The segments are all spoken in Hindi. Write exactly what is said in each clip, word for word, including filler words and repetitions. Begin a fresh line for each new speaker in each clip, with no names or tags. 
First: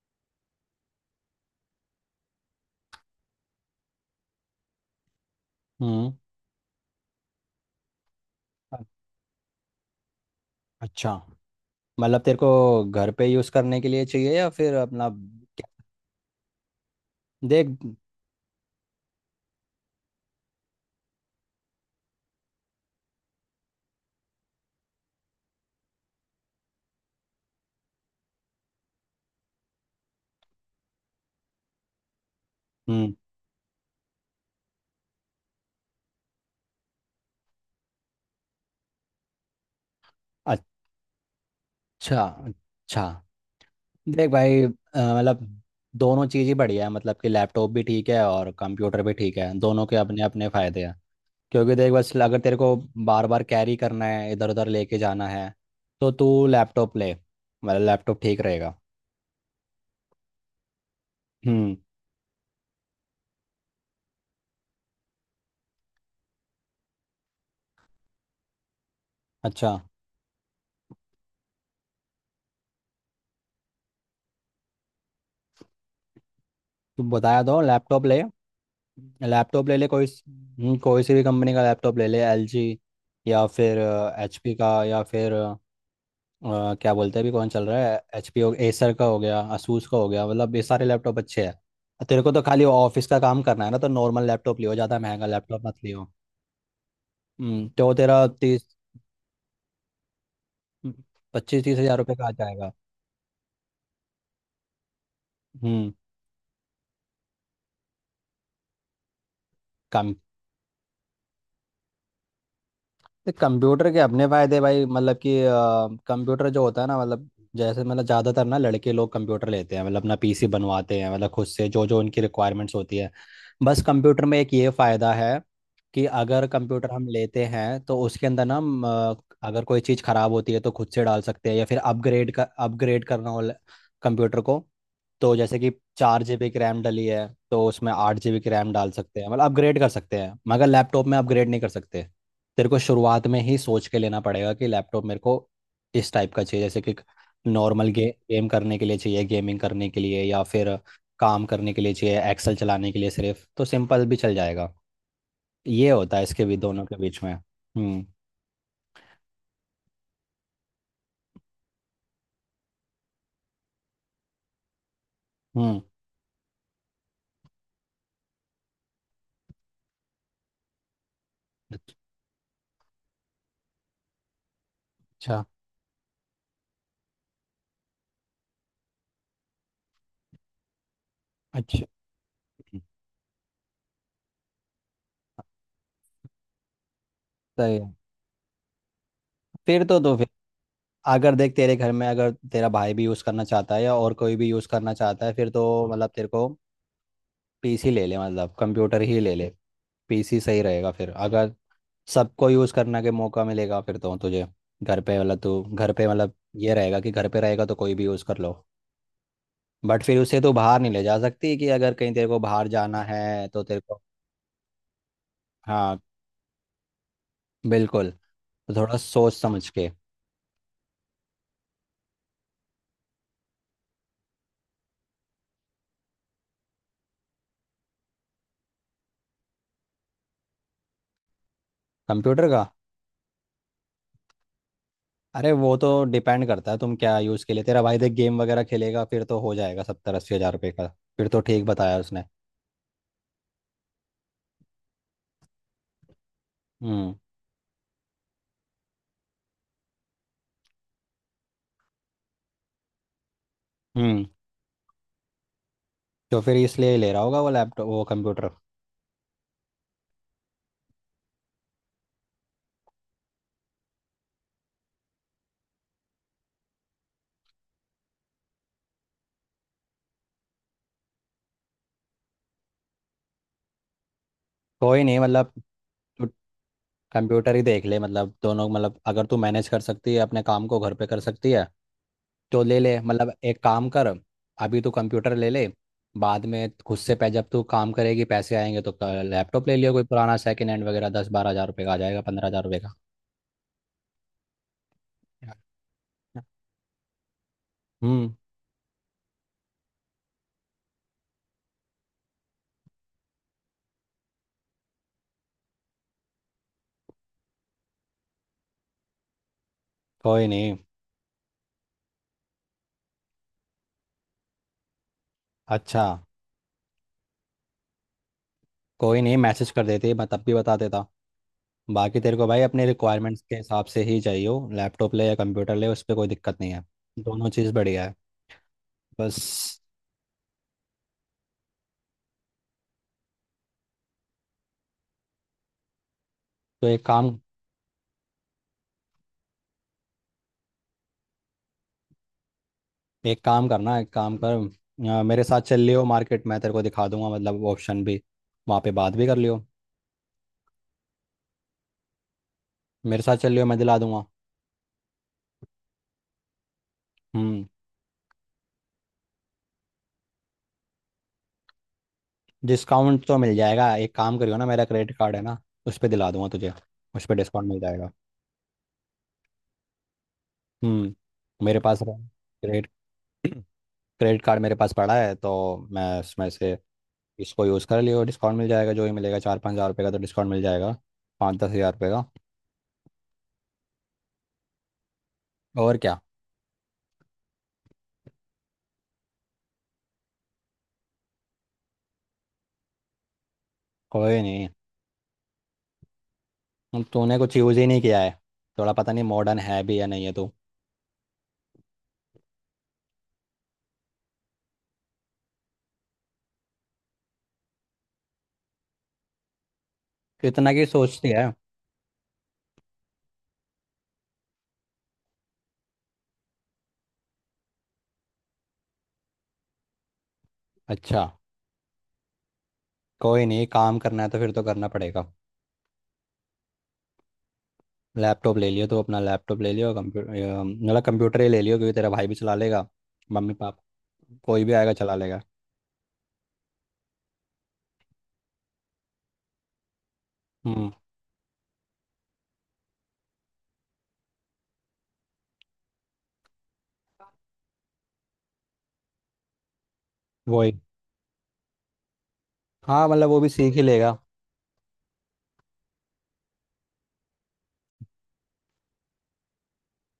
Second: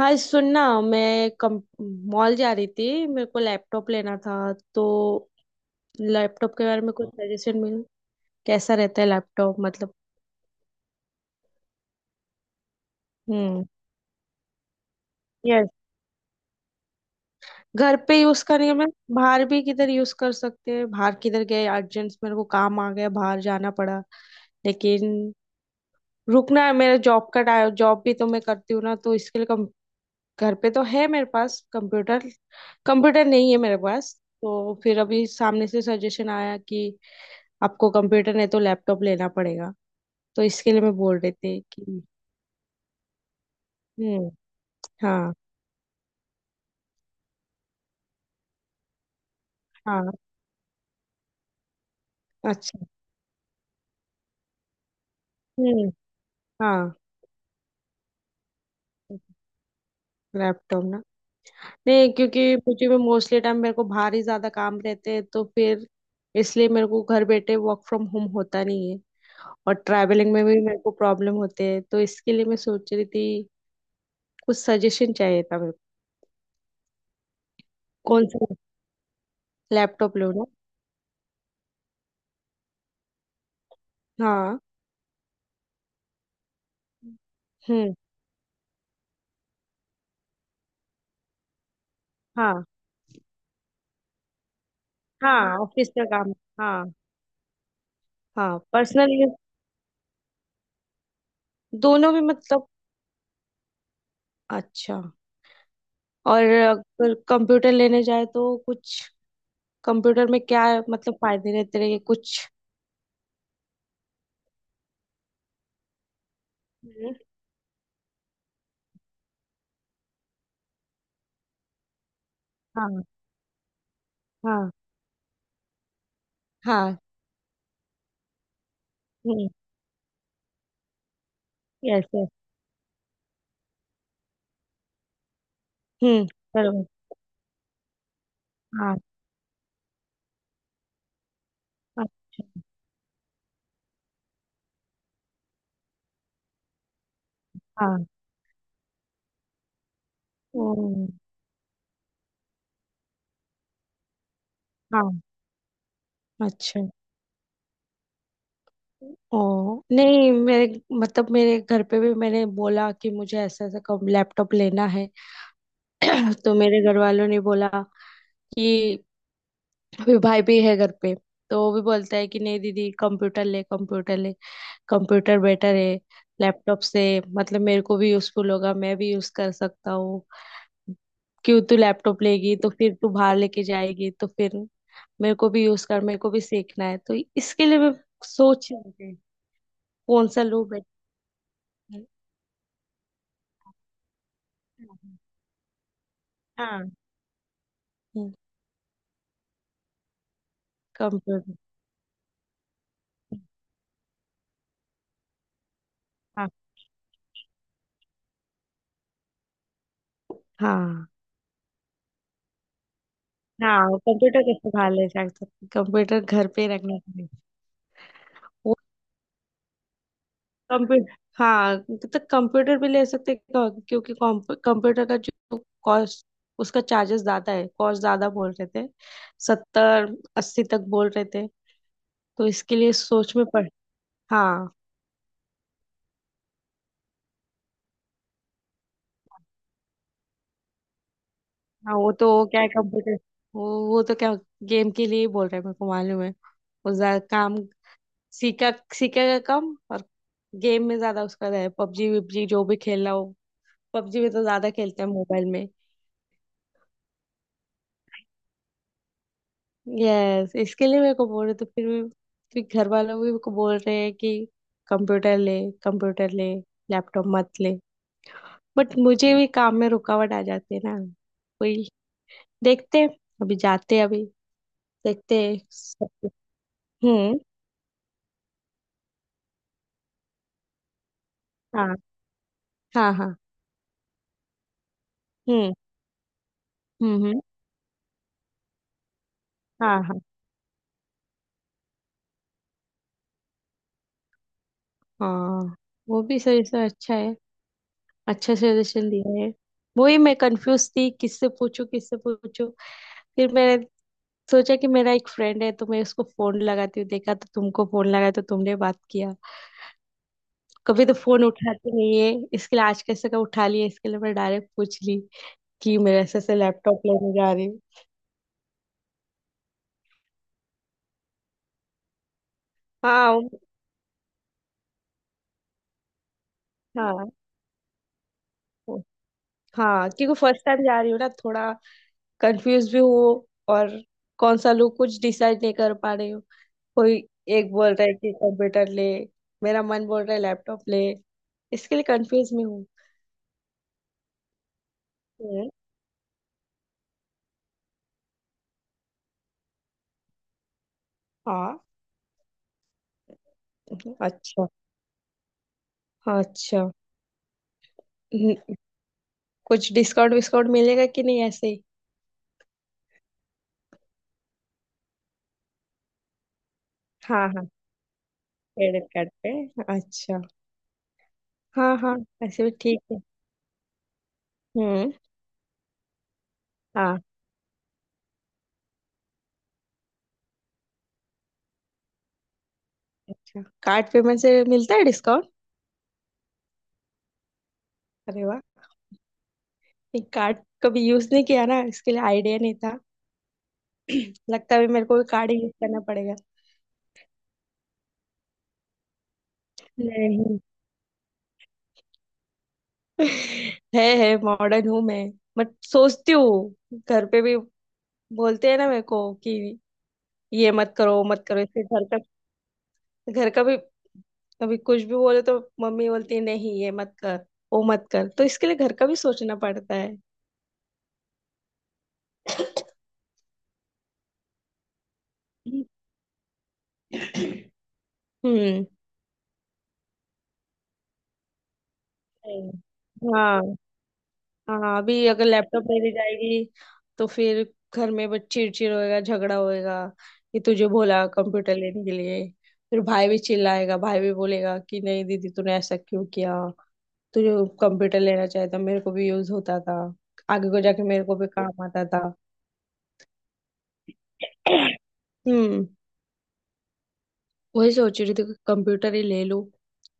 हाँ, सुनना। मैं कम मॉल जा रही थी, मेरे को लैपटॉप लेना था। तो
हम्म।
लैपटॉप के बारे में कुछ सजेशन मिल, कैसा
अ-
रहता है लैपटॉप मतलब।
अच्छा। मतलब तेरे को घर पे यूज़
हम्म।
करने के लिए चाहिए या फिर अपना
यस।
क्या- देख।
घर पे यूज करेंगे, मैं बाहर भी किधर यूज कर सकते हैं, बाहर किधर गए अर्जेंट मेरे को काम आ गया बाहर जाना पड़ा। लेकिन रुकना है मेरा जॉब का, जॉब भी तो मैं करती हूँ ना, तो इसके लिए कम। घर पे तो है मेरे पास कंप्यूटर,
हम्म।
कंप्यूटर नहीं है मेरे पास। तो फिर अभी सामने से सजेशन आया कि आपको कंप्यूटर नहीं तो लैपटॉप लेना पड़ेगा। तो इसके लिए मैं बोल रही थी कि।
अच्छा अच्छा। देख
हम्म।
भाई अ,
हाँ।
मतलब दोनों चीज़ ही बढ़िया है, मतलब कि लैपटॉप भी ठीक है और कंप्यूटर भी ठीक है, दोनों के
हाँ।
अपने अपने फ़ायदे हैं। क्योंकि देख, बस अगर तेरे को
अच्छा।
बार बार कैरी करना है, इधर उधर लेके जाना है,
हम्म।
तो तू
हाँ।
लैपटॉप ले। मतलब लैपटॉप ठीक रहेगा।
लैपटॉप ना।
हम्म।
नहीं, क्योंकि मुझे में मोस्टली टाइम मेरे को बाहर ही ज्यादा काम रहते हैं, तो फिर इसलिए मेरे को घर बैठे वर्क फ्रॉम होम होता नहीं है। और
अच्छा,
ट्रैवलिंग में भी मेरे को प्रॉब्लम होते हैं, तो इसके लिए मैं सोच रही थी। कुछ सजेशन चाहिए था मेरे को।
तू बताया तो लैपटॉप ले।
कौन सा
लैपटॉप ले ले कोई
लैपटॉप लो ना।
हम्म, कोई सी भी कंपनी का लैपटॉप ले ले, एलजी या फिर एचपी
हाँ।
का या फिर अ, अ, क्या बोलते हैं अभी कौन चल रहा
हम्म।
है, एचपी हो, एसर का हो गया, asus का हो गया। मतलब ये सारे लैपटॉप अच्छे हैं। तेरे को तो खाली
हाँ।
ऑफिस का काम करना है ना, तो नॉर्मल लैपटॉप लियो, ज़्यादा महंगा
हाँ,
लैपटॉप मत
ऑफिस का
लियो।
काम। हाँ।
हम्म, तो तेरा
हाँ,
तीस
पर्सनल
पच्चीस तीस हजार
दोनों
रुपये
भी
का आ
मतलब।
जाएगा।
अच्छा।
हम्म।
और अगर कंप्यूटर लेने जाए तो कुछ
काम,
कंप्यूटर में क्या मतलब फायदे रहते रहेंगे कुछ।
तो कंप्यूटर के अपने फायदे भाई, मतलब कि अ, कंप्यूटर जो होता है ना,
हम्म।
मतलब जैसे, मतलब ज़्यादातर ना लड़के लोग कंप्यूटर लेते हैं, मतलब अपना पीसी बनवाते हैं, मतलब खुद से जो जो उनकी रिक्वायरमेंट्स होती
हाँ।
है। बस कंप्यूटर में एक ये
हाँ।
फ़ायदा है कि अगर कंप्यूटर
हाँ।
हम लेते हैं तो उसके अंदर ना हम, अ,
हम्म।
अगर कोई चीज़ ख़राब होती है तो खुद से डाल सकते हैं, या फिर
यस, यस।
अपग्रेड कर अपग्रेड करना हो कंप्यूटर को, तो जैसे कि चार
हम्म।
जीबी की रैम
बरोबर।
डली है तो उसमें आठ जीबी की रैम डाल
हाँ।
सकते हैं, मतलब अपग्रेड कर सकते हैं, मगर लैपटॉप में अपग्रेड नहीं कर सकते।
हाँ।
तेरे को शुरुआत में ही सोच के लेना पड़ेगा कि लैपटॉप मेरे को इस टाइप का चाहिए, जैसे कि नॉर्मल
हाँ।
गे, गेम करने के लिए चाहिए, गेमिंग करने के लिए, या फिर
हम्म,
काम करने के लिए चाहिए, एक्सेल चलाने के लिए सिर्फ, तो सिंपल भी चल जाएगा।
हाँ।
ये होता है इसके भी
अच्छा।
दोनों के बीच में। हम्म।
ओ नहीं, मेरे मतलब मेरे घर पे भी मैंने बोला कि मुझे ऐसा ऐसा कम लैपटॉप लेना है।
हम्म।
तो मेरे घर वालों ने बोला कि अभी भाई भी है घर पे, तो वो भी बोलता है कि नहीं दीदी कंप्यूटर ले, कंप्यूटर ले। कंप्यूटर
अच्छा।
बेटर है लैपटॉप से, मतलब मेरे को भी यूजफुल होगा, मैं भी यूज कर सकता हूँ। क्यों तू
अच्छा।
लैपटॉप लेगी तो फिर तू बाहर लेके जाएगी, तो फिर मेरे को भी यूज कर, मेरे को भी सीखना है। तो इसके
सही
लिए मैं
है।
सोच रही थी
फिर तो तो
कौन सा लूँ बेटर।
अगर देख, तेरे घर
है।
में अगर तेरा भाई भी यूज़ करना चाहता है या और कोई भी यूज़ करना चाहता है, फिर तो मतलब तेरे को
हाँ।
पीसी ले ले, मतलब कंप्यूटर ही ले ले। पीसी सही रहेगा फिर, अगर
कंप्यूटर।
सबको यूज़ करने के मौका मिलेगा, फिर तो तुझे घर पे, मतलब तू घर पे, मतलब
हाँ।
ये रहेगा कि घर पे रहेगा तो कोई भी यूज़ कर लो, बट फिर उसे तो बाहर नहीं ले
हाँ।
जा सकती, कि अगर कहीं तेरे को बाहर जाना है तो तेरे
हाँ,
को।
कंप्यूटर कैसे बाहर ले जा सकते,
हाँ,
कंप्यूटर घर पे रखना चाहिए।
बिल्कुल। तो थोड़ा सोच समझ के।
कंप्यू, हाँ, तो कंप्यूटर भी ले सकते हैं, क्यों- क्योंकि कंप्यूटर का जो कॉस्ट, उसका चार्जेस ज्यादा है, कॉस्ट ज्यादा बोल रहे थे। सत्तर अस्सी तक बोल रहे थे। तो
कंप्यूटर का?
इसके लिए सोच में पड़। हाँ।
अरे वो तो डिपेंड करता है तुम क्या यूज़ के लिए। तेरा भाई देख गेम वगैरह खेलेगा, फिर तो हो जाएगा सत्तर अस्सी हज़ार रुपये का। फिर तो ठीक
हाँ,
बताया
वो
उसने।
तो वो क्या है, कंप्यूटर वो वो तो क्या गेम के लिए ही बोल रहे हैं मेरे को मालूम है। वो
हम्म।
ज्यादा काम सीखा, सीखेगा कम और गेम में ज्यादा उसका है। पबजी वबजी जो भी खेलना हो, पबजी
हम्म,
में तो ज्यादा खेलते हैं मोबाइल में।
तो फिर इसलिए ही ले रहा होगा वो लैपटॉप, वो कंप्यूटर।
यस, इसके लिए मेरे को बोल रहे तो फिर भी फिर घर वालों भी मेरे को बोल रहे हैं कि कंप्यूटर ले, कंप्यूटर ले, लैपटॉप मत ले। बट मुझे भी काम में रुकावट आ जाती है ना। वही देखते हैं, अभी जाते हैं अभी।
कोई नहीं,
देखते
मतलब
हैं सब
तू
कुछ। हम्म।
कंप्यूटर ही देख ले, मतलब दोनों, मतलब अगर तू मैनेज कर सकती है, अपने काम को घर पे कर सकती है,
हाँ।
तो ले ले,
हाँ।
मतलब
हाँ।
एक काम कर, अभी तू कंप्यूटर ले ले।
हम्म।
बाद में खुद से
हम्म।
पै
हम्म,
जब तू काम करेगी, पैसे आएंगे तो लैपटॉप ले लियो,
हाँ।
कोई
हाँ।
पुराना सेकंड हैंड वगैरह, दस बारह हज़ार रुपये का आ जाएगा, पंद्रह हज़ार रुपये का।
हाँ, वो भी सजेशन अच्छा है।
हम्म।
अच्छा सजेशन दिया है। वही मैं कंफ्यूज थी किससे पूछूं, किससे पूछूं। फिर मैंने सोचा कि मेरा एक फ्रेंड है, तो मैं उसको फोन लगाती हूँ। देखा तो तुमको फोन लगाया तो तुमने बात किया।
कोई नहीं।
कभी तो फोन उठाते नहीं है, इसके लिए आज कैसे का उठा लिया, इसके लिए मैं डायरेक्ट पूछ ली कि
अच्छा।
मेरे ऐसे ऐसे लैपटॉप लेने जा रही हूँ।
कोई नहीं, मैसेज कर देती, मैं तब भी बता देता। बाकी तेरे को भाई, अपने
हाँ।
रिक्वायरमेंट्स
उम,
के हिसाब से ही चाहिए हो लैपटॉप ले या कंप्यूटर ले, उस पर कोई दिक्कत नहीं है।
हाँ।
दोनों चीज़ बढ़िया है।
उ-
बस,
हाँ, क्योंकि फर्स्ट टाइम जा रही हूँ ना, थोड़ा कंफ्यूज भी हूँ। और कौन सा लूँ कुछ डिसाइड नहीं कर पा रही हूँ।
तो एक
कोई
काम
एक बोल रहा है कि कंप्यूटर ले, मेरा मन बोल रहा है लैपटॉप ले, इसके लिए कंफ्यूज में हूँ।
एक काम करना, एक काम कर आ, मेरे साथ
हम्म,
चल लियो मार्केट, मैं तेरे को दिखा दूंगा मतलब ऑप्शन भी, वहाँ पे बात भी कर लियो।
हाँ।
मेरे साथ चल लियो, मैं दिला दूंगा।
अच्छा। हाँ, अच्छा।
हम्म।
हम्म, कुछ डिस्काउंट विस्काउंट मिलेगा कि नहीं ऐसे ही।
डिस्काउंट तो मिल जाएगा, एक काम करियो ना, मेरा क्रेडिट कार्ड है ना, उस पर दिला दूंगा तुझे, उस पर
हाँ, हाँ,
डिस्काउंट मिल जाएगा।
क्रेडिट कार्ड पे। अच्छा।
हम्म। मेरे
हाँ,
पास
हाँ, ऐसे भी
क्रेडिट
ठीक है।
क्रेडिट कार्ड मेरे पास
हम्म।
पड़ा है, तो मैं उसमें से
हाँ।
इसको यूज़ कर लियो, डिस्काउंट मिल जाएगा, जो ही मिलेगा, चार पाँच हज़ार रुपये का तो डिस्काउंट मिल जाएगा, पाँच दस हज़ार रुपये का।
अच्छा, कार्ड पेमेंट से मिलता है डिस्काउंट।
और क्या।
अरे वाह। नहीं, कार्ड कभी यूज नहीं किया ना, इसके लिए आइडिया नहीं था।
कोई नहीं।
लगता है मेरे को भी कार्ड ही यूज करना पड़ेगा।
अब तूने कुछ यूज़ ही नहीं किया है, थोड़ा पता नहीं मॉडर्न है भी या नहीं है तू।
नहीं। है है मॉडर्न हूँ मैं। बट सोचती हूँ घर पे भी बोलते हैं ना मेरे को कि ये
इतना की
मत करो वो
सोचती
मत
है।
करो, इससे घर का घर का भी कभी कुछ भी बोले तो मम्मी बोलती है नहीं ये मत कर वो मत कर, तो इसके लिए घर का भी सोचना पड़ता है।
अच्छा। कोई नहीं, काम करना है तो फिर तो करना पड़ेगा।
हम्म।
लैपटॉप ले
हम्म।
लियो तो अपना लैपटॉप ले लियो, कंप्यूटर मतलब कंप्यूटर ही ले लियो, क्योंकि तेरा भाई भी चला लेगा, मम्मी
हाँ।
पापा कोई भी आएगा
हाँ,
चला
अभी
लेगा।
अगर लैपटॉप नहीं ले जाएगी तो फिर घर में बस चिड़चिड़ होएगा, झगड़ा होएगा कि तुझे
हम्म।
बोला कंप्यूटर लेने के लिए। फिर भाई भी चिल्लाएगा, भाई भी बोलेगा कि नहीं दीदी तूने ऐसा क्यों किया, तुझे कंप्यूटर लेना चाहिए था, मेरे को भी यूज होता था। आगे
वही।
को जाके मेरे को भी काम आता था।
हाँ, मतलब वो भी सीख ही लेगा।
हम्म। वही सोच रही थी कंप्यूटर ही ले लूं,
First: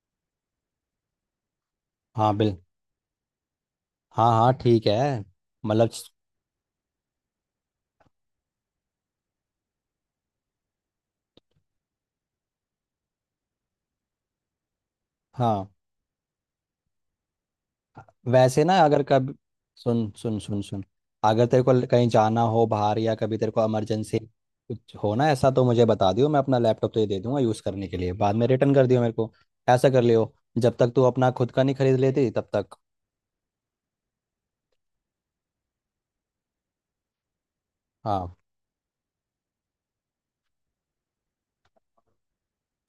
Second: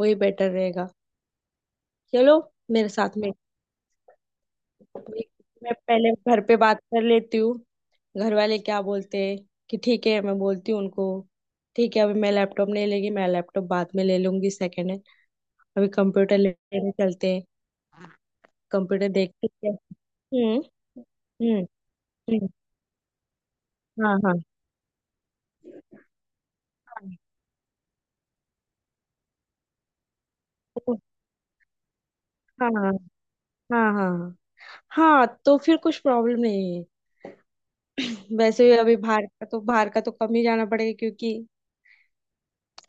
वही बेटर रहेगा।
हाँ
चलो
बिल्कुल।
मेरे साथ में।
हाँ हाँ ठीक है।
मैं
मतलब स-
पहले घर पे बात कर लेती हूँ, घर वाले क्या बोलते हैं, कि ठीक है, मैं बोलती हूँ उनको, ठीक है अभी मैं लैपटॉप नहीं लेगी, मैं लैपटॉप बाद में ले लूंगी सेकेंड हैंड।
हाँ।
अभी कंप्यूटर लेने चलते हैं,
वैसे ना, अगर
कंप्यूटर
कभी,
देखते हैं।
सुन सुन
हम्म।
सुन सुन, अगर
हम्म।
तेरे को ल- कहीं जाना
हम्म,
हो बाहर, या कभी तेरे को
हाँ।
इमरजेंसी
हाँ।
कुछ हो ना ऐसा, तो मुझे बता दियो, मैं अपना लैपटॉप तुझे दे दूंगा यूज़ करने के लिए, बाद में रिटर्न कर दियो मेरे को। ऐसा कर लियो, जब तक तू अपना खुद का नहीं खरीद लेती तब
हाँ।
तक।
हाँ। हाँ। हाँ। हाँ तो फिर कुछ प्रॉब्लम नहीं है।
हाँ
वैसे भी अभी बाहर का तो, बाहर का तो कम ही जाना पड़ेगा, क्योंकि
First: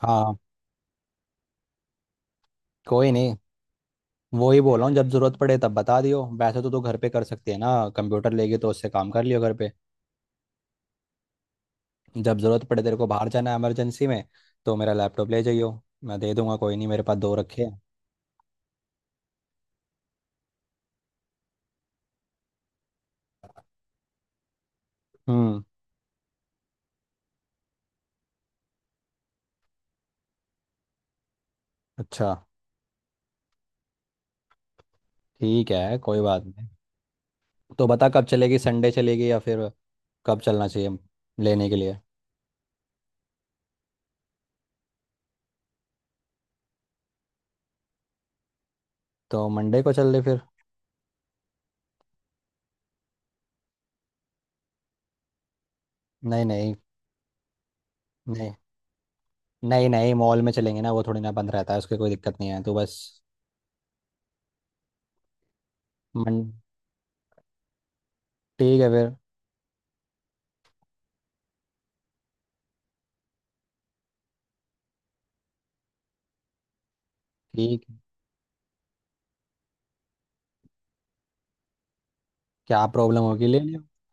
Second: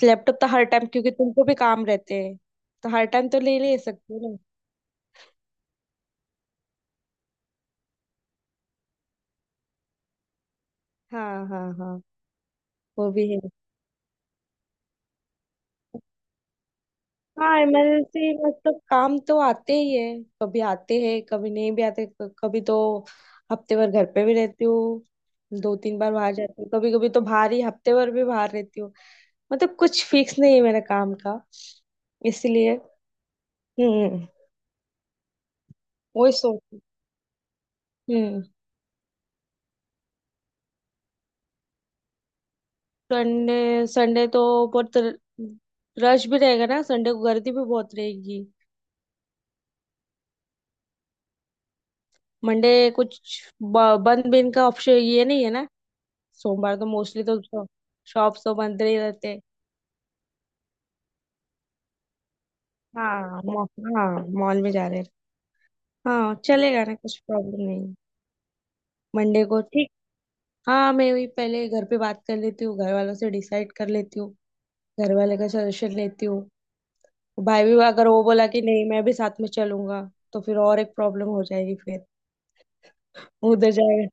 हाँ।
लैपटॉप तो हर टाइम, क्योंकि तुमको भी काम रहते हैं, तो हर
कोई
टाइम
नहीं,
तो ले ले सकते हो ना।
वो ही बोल रहा हूँ, जब ज़रूरत पड़े तब बता दियो। वैसे तो तू घर पे कर सकती है ना, कंप्यूटर लेगी तो उससे काम कर लियो घर पे।
हाँ। हाँ। हाँ,
जब ज़रूरत पड़े तेरे को
वो भी
बाहर
है।
जाना है इमरजेंसी में, तो मेरा लैपटॉप ले जाइयो, मैं दे दूंगा, कोई नहीं, मेरे पास दो
हाँ,
रखे हैं।
इमरजेंसी मतलब काम तो आते ही है, कभी आते हैं कभी नहीं भी आते। क- कभी तो हफ्ते भर घर पे भी रहती हूँ,
हम्म।
दो तीन बार बाहर जाती हूँ, कभी कभी तो बाहर ही हफ्ते भर भी बाहर रहती हूँ। मतलब कुछ फिक्स नहीं है मेरे काम का,
अच्छा,
इसलिए। हम्म।
ठीक है, कोई
वही
बात
सोच।
नहीं। तो बता कब
हम्म।
चलेगी, संडे चलेगी या फिर कब चलना चाहिए लेने के लिए।
संडे, संडे तो बहुत रश भी रहेगा ना, संडे को गर्दी भी बहुत रहेगी।
तो मंडे को चल ले फिर।
मंडे कुछ ब- बंद भी इनका ऑप्शन ये नहीं है ना।
नहीं नहीं
सोमवार तो मोस्टली तो शॉप्स
नहीं
तो बंद नहीं रहते हैं।
नहीं नहीं मॉल में चलेंगे ना, वो थोड़ी ना बंद रहता है, उसकी कोई दिक्कत नहीं है, तो बस।
हाँ, मॉ- हाँ मॉल में जा रहे हैं। हाँ
मन
चलेगा ना, कुछ प्रॉब्लम नहीं है।
ठीक है फिर।
मंडे को ठीक। हाँ, मैं वही पहले घर पे बात कर लेती हूँ, घर वालों से डिसाइड कर लेती हूँ, घर वाले का सजेशन लेती हूँ। भाई भी
ठीक है।
अगर वो बोला कि नहीं मैं भी साथ में चलूंगा, तो फिर और एक प्रॉब्लम हो जाएगी। फिर
क्या प्रॉब्लम होगी, ले
उधर
लियो,
जाएगा।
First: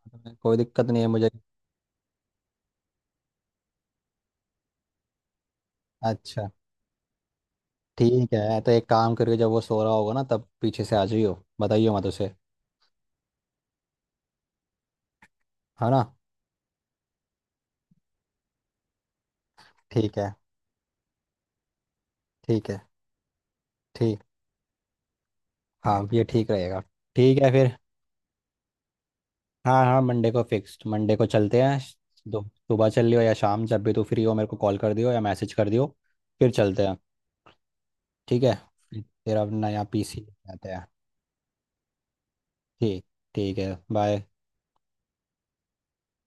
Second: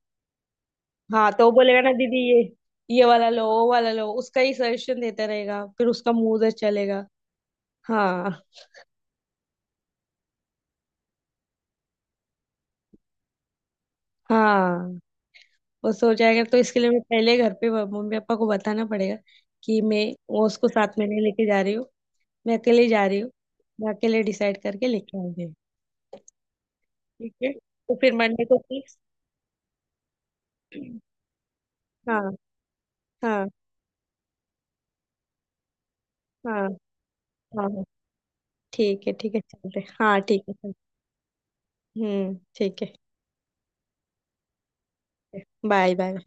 कोई दिक्कत नहीं है मुझे।
हाँ, तो वो बोलेगा ना दीदी ये ये वाला लो वो वाला लो, उसका ही सजेशन देता रहेगा, फिर उसका मुंह
अच्छा
उधर चलेगा।
ठीक
हाँ।
है, तो एक काम करके जब वो सो रहा होगा ना तब पीछे से आ जाइयो, बताइयो मत उसे।
हाँ,
है
वो
ना?
सो जाएगा तो इसके लिए मैं पहले घर पे ब- मम्मी पापा को बताना पड़ेगा कि मैं
ठीक है
वो उसको साथ में नहीं लेके जा रही हूँ। मैं
ठीक है।
अकेले जा रही हूँ, मैं
ठीक।
अकेले डिसाइड करके लेके आऊंगी।
हाँ ये ठीक रहेगा।
ठीक
ठीक है
है
फिर।
तो फिर मंडे को फिक्स।
हाँ हाँ मंडे को फिक्स, मंडे को चलते हैं।
हाँ।
दो सुबह चल लियो या
हाँ।
शाम, जब भी तू फ्री हो मेरे को कॉल कर दियो या मैसेज कर दियो, फिर
हाँ। हाँ।
चलते हैं।
हाँ,
ठीक है। फिर
ठीक है, ठीक
फिर
है,
अपना
चलते,
यहाँ
हाँ,
पीसी
ठीक
लेके
है,
आते
चलते।
हैं।
हम्म, ठीक है।
ठीक। ठीक है, बाय।
Bye bye.